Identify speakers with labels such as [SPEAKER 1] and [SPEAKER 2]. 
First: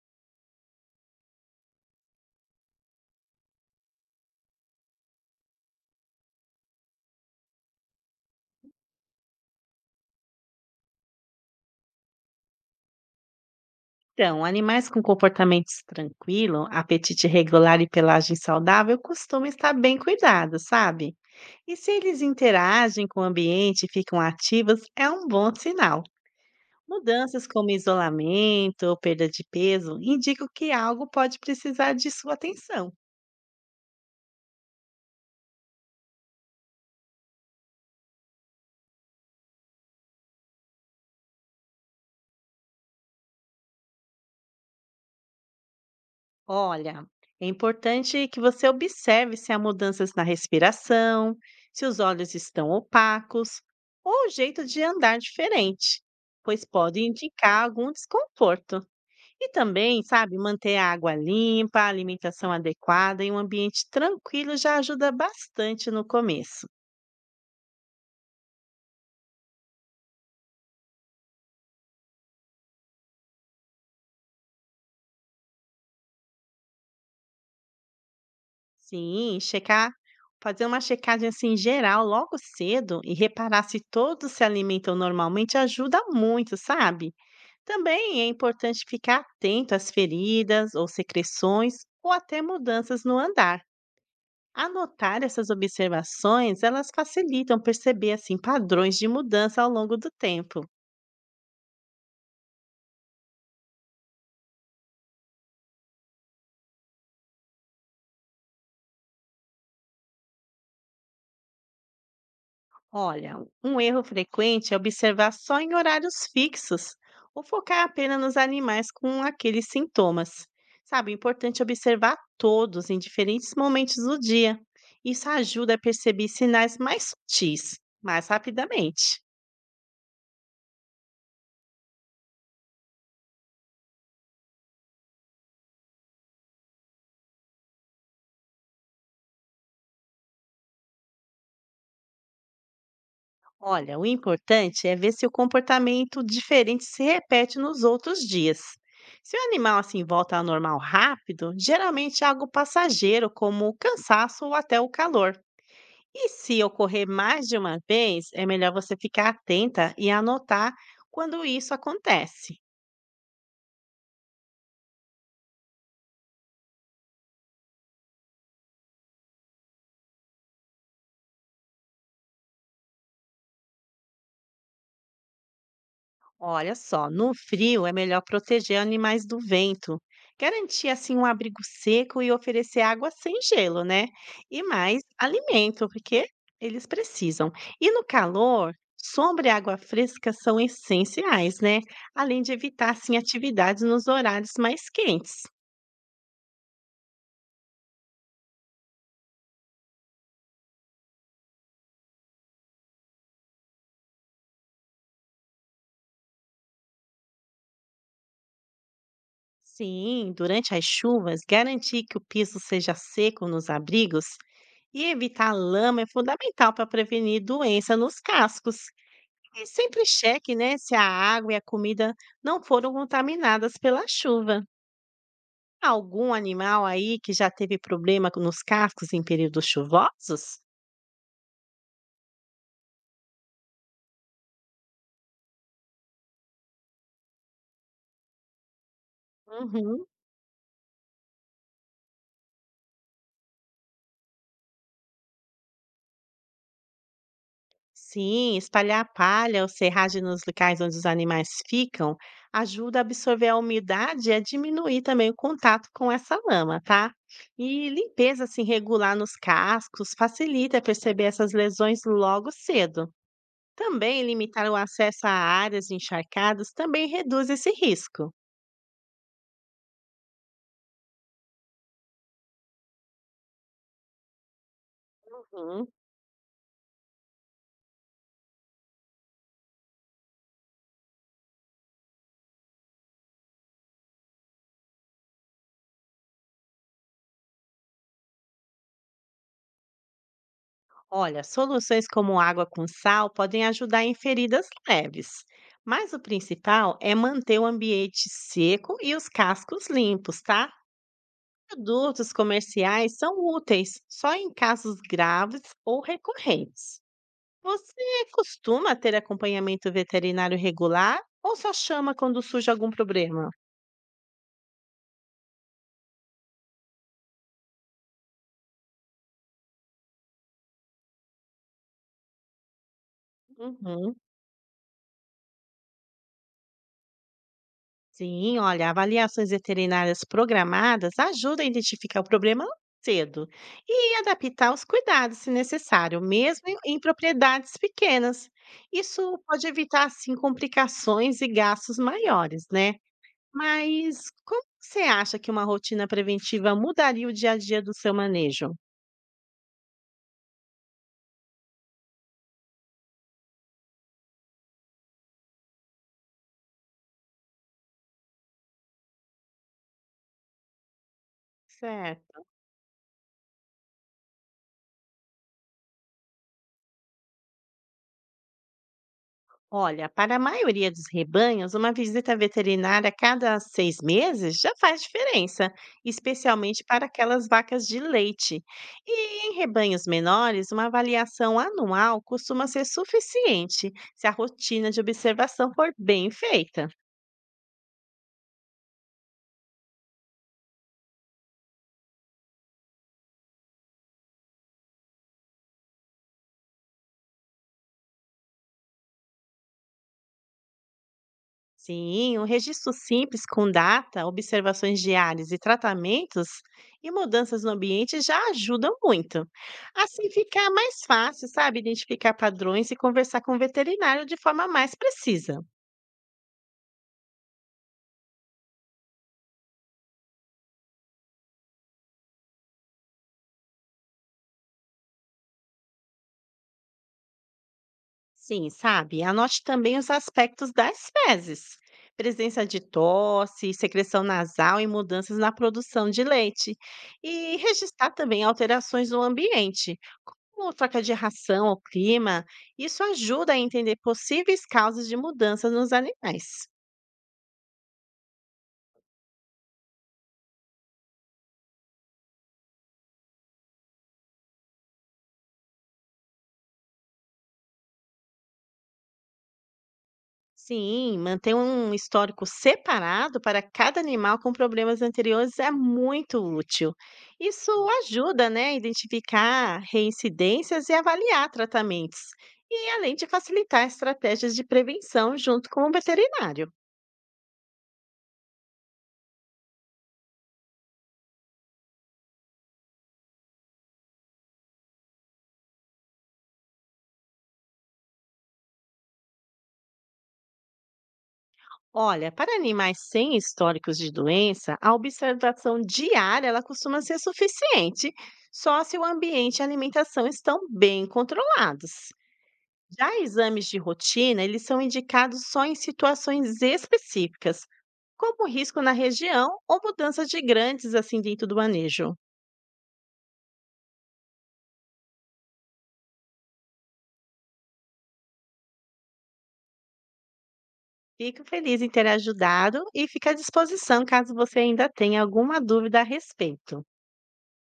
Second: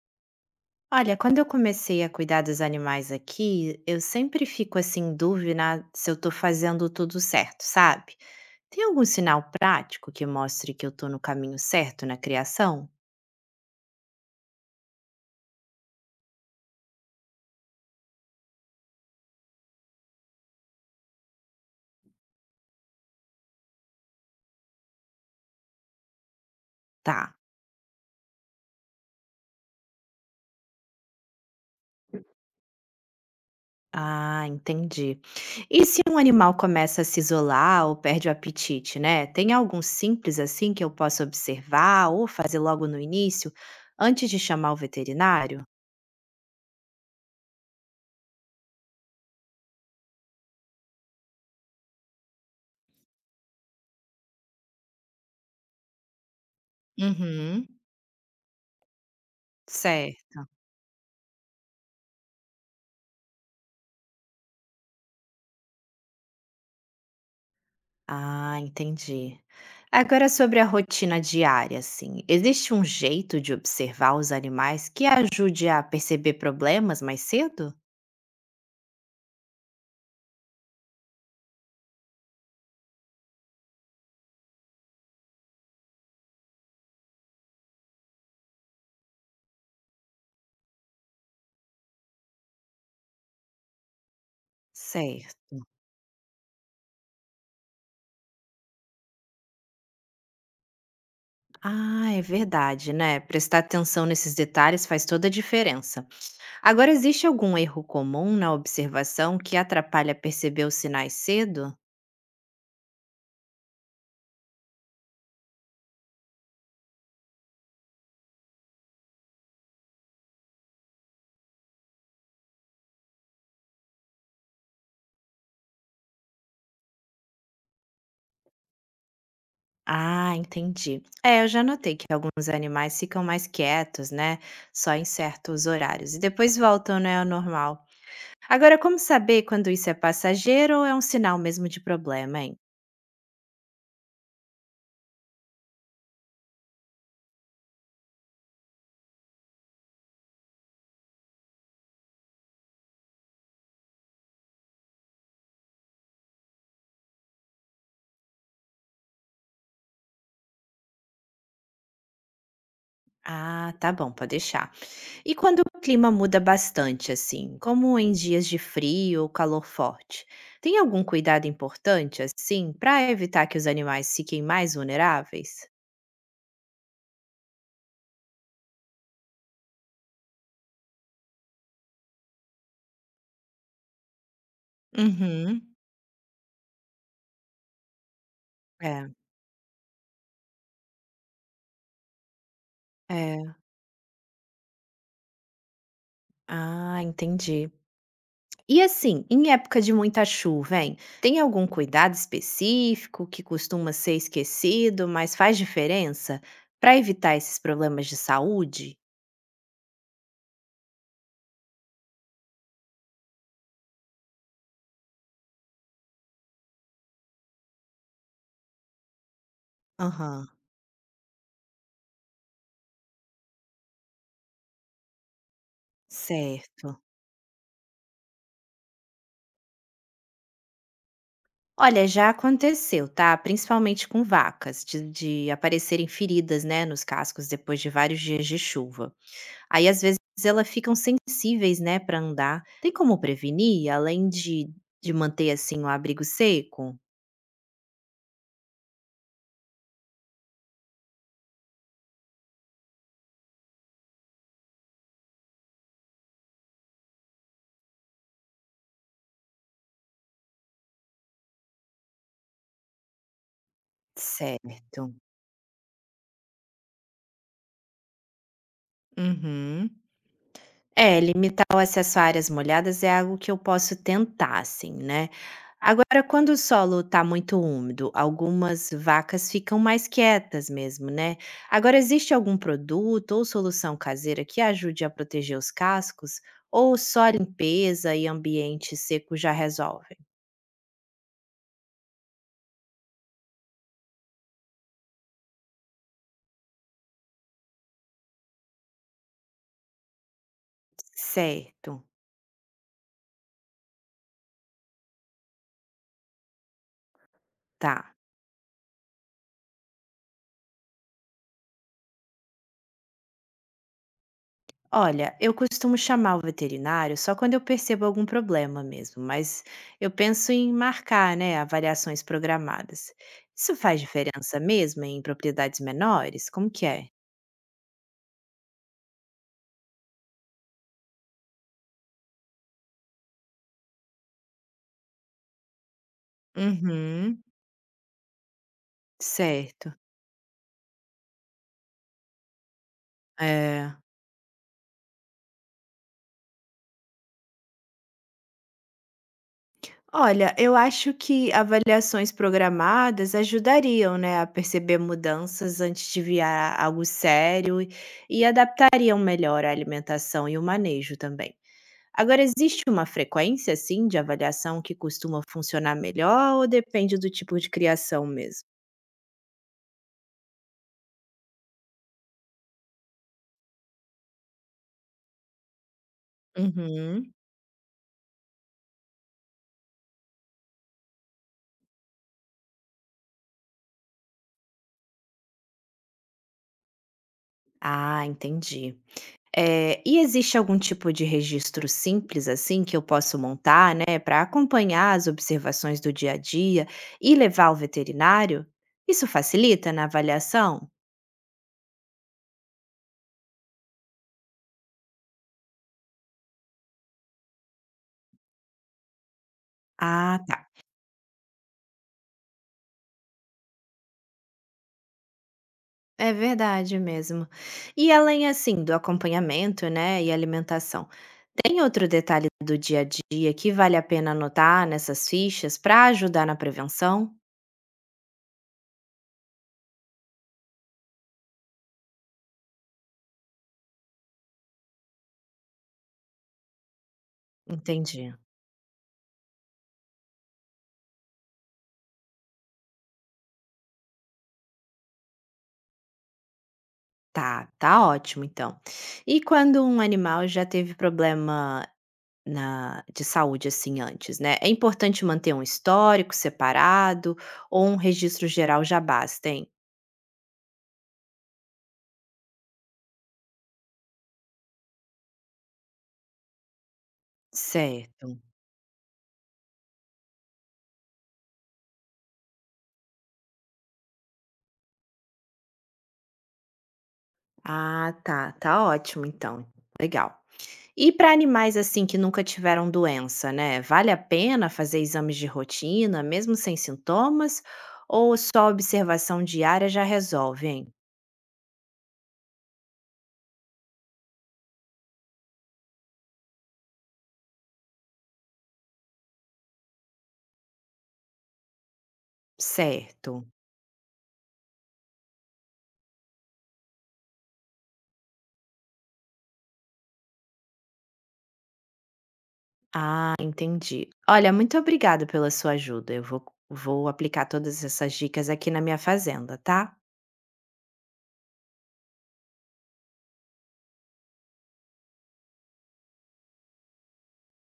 [SPEAKER 1] Olha, quando eu comecei a cuidar dos animais aqui, eu sempre fico assim em dúvida se eu tô fazendo tudo certo, sabe? Tem algum sinal prático que mostre que eu tô no caminho certo na criação?
[SPEAKER 2] Então, animais com comportamentos tranquilo, apetite regular e pelagem saudável costumam estar bem cuidados, sabe? E se eles interagem com o ambiente e ficam ativos, é um bom sinal.
[SPEAKER 1] Tá.
[SPEAKER 2] Mudanças como isolamento ou perda de peso indicam que algo pode precisar de sua atenção.
[SPEAKER 1] Ah, entendi. E se um animal começa a se isolar ou perde o apetite, né? Tem algum simples assim que eu possa observar ou fazer logo no início, antes de chamar o veterinário?
[SPEAKER 2] Olha, é importante que você observe se há mudanças na respiração, se os olhos estão opacos ou o jeito de andar diferente, pois pode indicar
[SPEAKER 1] Uhum.
[SPEAKER 2] algum desconforto. E também, sabe,
[SPEAKER 1] Certo.
[SPEAKER 2] manter a água limpa, a alimentação adequada e um ambiente tranquilo já ajuda bastante no começo.
[SPEAKER 1] Ah, entendi. Agora sobre a rotina diária, assim, existe um jeito de observar os animais que ajude a perceber problemas mais cedo?
[SPEAKER 2] Sim, checar, fazer uma checagem assim geral logo cedo e reparar se todos se alimentam normalmente ajuda muito, sabe? Também é importante ficar atento às feridas ou secreções ou até mudanças no andar. Anotar essas
[SPEAKER 1] Certo.
[SPEAKER 2] observações, elas facilitam perceber assim padrões de mudança ao longo do tempo.
[SPEAKER 1] Ah, é verdade, né? Prestar atenção nesses detalhes faz toda a diferença. Agora, existe algum erro comum na observação que atrapalha perceber os sinais cedo?
[SPEAKER 2] Olha, um erro frequente é observar só em horários fixos ou focar apenas nos animais com aqueles sintomas. Sabe, é importante observar todos em diferentes momentos do dia. Isso ajuda a perceber sinais mais sutis, mais rapidamente.
[SPEAKER 1] Ah, entendi. É, eu já notei que alguns animais ficam mais quietos, né? Só em certos horários. E depois voltam, né, ao normal. Agora, como saber quando isso é passageiro ou é um sinal mesmo de problema, hein?
[SPEAKER 2] Olha, o importante é ver se o comportamento diferente se repete nos outros dias. Se o animal assim volta ao normal rápido, geralmente é algo passageiro, como o cansaço ou até o calor. E se ocorrer mais de uma vez, é melhor você ficar atenta e anotar quando isso acontece.
[SPEAKER 1] Ah, tá bom, pode deixar. E quando o clima muda bastante, assim, como em dias de frio ou calor forte, tem algum cuidado importante, assim, para evitar que os animais fiquem mais vulneráveis?
[SPEAKER 2] Olha só, no frio é melhor proteger animais do vento, garantir assim um abrigo seco e oferecer água sem gelo, né? E mais
[SPEAKER 1] Uhum.
[SPEAKER 2] alimento, porque eles precisam. E no calor,
[SPEAKER 1] É,
[SPEAKER 2] sombra e água fresca são essenciais, né? Além de evitar assim
[SPEAKER 1] é.
[SPEAKER 2] atividades nos horários mais quentes.
[SPEAKER 1] Ah, entendi. E assim, em época de muita chuva, hein? Tem algum cuidado específico que costuma ser esquecido, mas faz diferença para evitar esses problemas de saúde?
[SPEAKER 2] Sim, durante as chuvas, garantir que o piso seja seco nos abrigos e evitar lama é fundamental para prevenir doença nos cascos. E sempre
[SPEAKER 1] Aham,
[SPEAKER 2] cheque, né, se a água e a comida não foram contaminadas pela chuva. Algum animal
[SPEAKER 1] certo.
[SPEAKER 2] aí que já teve nos cascos em períodos chuvosos?
[SPEAKER 1] Olha, já aconteceu, tá? Principalmente com vacas, de aparecerem feridas, né, nos cascos depois de vários dias de chuva. Aí, às
[SPEAKER 2] Uhum.
[SPEAKER 1] vezes, elas ficam sensíveis, né, para andar. Tem como prevenir, além de manter, assim, o abrigo seco?
[SPEAKER 2] Sim, espalhar palha ou serragem nos locais onde os animais ficam ajuda a absorver a umidade e a diminuir também o contato com essa lama, tá? E limpeza assim regular nos cascos facilita perceber essas lesões logo cedo. Também limitar o
[SPEAKER 1] Certo.
[SPEAKER 2] acesso a áreas encharcadas também reduz esse risco.
[SPEAKER 1] Uhum. É, limitar o acesso a áreas molhadas é algo que eu posso tentar, assim, né.
[SPEAKER 2] Uhum.
[SPEAKER 1] Agora, quando o solo tá muito úmido, algumas vacas ficam mais quietas mesmo, né. Agora, existe algum produto ou solução caseira que ajude a proteger os cascos, ou só a limpeza e ambiente seco já resolvem?
[SPEAKER 2] Olha, soluções como água com sal podem ajudar em feridas leves, mas o principal é manter o ambiente seco e os cascos limpos, tá?
[SPEAKER 1] Certo,
[SPEAKER 2] Produtos comerciais são úteis só em casos graves ou recorrentes.
[SPEAKER 1] tá.
[SPEAKER 2] Você costuma ter acompanhamento veterinário regular ou só chama quando surge algum problema?
[SPEAKER 1] Olha, eu costumo chamar o veterinário só quando eu percebo algum problema mesmo, mas eu penso em marcar, né, avaliações programadas. Isso faz
[SPEAKER 2] Uhum.
[SPEAKER 1] diferença mesmo em propriedades menores? Como que é?
[SPEAKER 2] Sim, olha, avaliações veterinárias programadas ajudam a identificar o problema cedo e adaptar os cuidados, se necessário, mesmo em
[SPEAKER 1] Uhum.
[SPEAKER 2] propriedades pequenas. Isso pode
[SPEAKER 1] Certo.
[SPEAKER 2] evitar, assim, complicações e gastos maiores, né?
[SPEAKER 1] É.
[SPEAKER 2] Mas como você acha que uma rotina preventiva mudaria o dia a dia do seu manejo?
[SPEAKER 1] Olha, eu acho que avaliações programadas ajudariam, né, a perceber mudanças antes de virar algo sério e adaptariam melhor a alimentação e o manejo também.
[SPEAKER 2] Certo.
[SPEAKER 1] Agora, existe uma frequência, assim, de avaliação que costuma funcionar melhor ou depende do tipo de criação mesmo?
[SPEAKER 2] Olha, para a maioria dos rebanhos, uma visita veterinária a cada 6 meses já faz diferença, especialmente para
[SPEAKER 1] Uhum.
[SPEAKER 2] aquelas vacas de leite. E em rebanhos menores, uma avaliação anual costuma ser suficiente se a rotina de observação for bem feita.
[SPEAKER 1] Ah, entendi. E existe algum tipo de registro simples, assim, que eu posso montar, né, para acompanhar as observações do dia a dia e levar ao veterinário? Isso facilita na avaliação?
[SPEAKER 2] Sim, um registro simples com data, observações diárias e tratamentos e mudanças no ambiente já ajudam muito. Assim
[SPEAKER 1] Ah,
[SPEAKER 2] fica
[SPEAKER 1] tá.
[SPEAKER 2] mais fácil, sabe, identificar padrões e conversar com o veterinário de forma mais precisa.
[SPEAKER 1] É verdade mesmo. E além, assim, do acompanhamento, né, e alimentação, tem outro detalhe do dia a dia que vale a pena anotar nessas fichas para ajudar na prevenção?
[SPEAKER 2] Sim, sabe? Anote também os aspectos das fezes. Presença de tosse, secreção nasal e mudanças na produção de leite. E registrar
[SPEAKER 1] Entendi.
[SPEAKER 2] também alterações no ambiente, como troca de ração ou clima. Isso ajuda a entender possíveis causas de mudanças nos animais.
[SPEAKER 1] Tá, tá ótimo então. E quando um animal já teve problema na, de saúde assim antes, né? É importante manter um histórico separado ou um registro geral já basta, hein?
[SPEAKER 2] Sim, manter um histórico separado para cada animal com problemas anteriores é muito útil. Isso
[SPEAKER 1] Certo.
[SPEAKER 2] ajuda, né, a identificar reincidências e avaliar tratamentos, e além de facilitar estratégias de prevenção junto com o veterinário.
[SPEAKER 1] Ah, tá, tá ótimo então. Legal. E para animais, assim, que nunca tiveram doença, né, vale a pena fazer exames de rotina, mesmo sem sintomas, ou só observação diária já resolve, hein?
[SPEAKER 2] Olha, para animais sem históricos de doença, a observação diária ela costuma ser suficiente, só se o ambiente e a alimentação estão bem controlados. Já
[SPEAKER 1] Certo.
[SPEAKER 2] exames de rotina, eles são indicados só em situações específicas, como risco na região ou mudanças de grandes assim dentro do manejo.
[SPEAKER 1] Ah, entendi. Olha, muito obrigada pela sua ajuda. Eu vou, vou aplicar todas essas dicas aqui na minha fazenda, tá?
[SPEAKER 2] Fico feliz em ter ajudado e fico à disposição caso você ainda tenha alguma dúvida a respeito.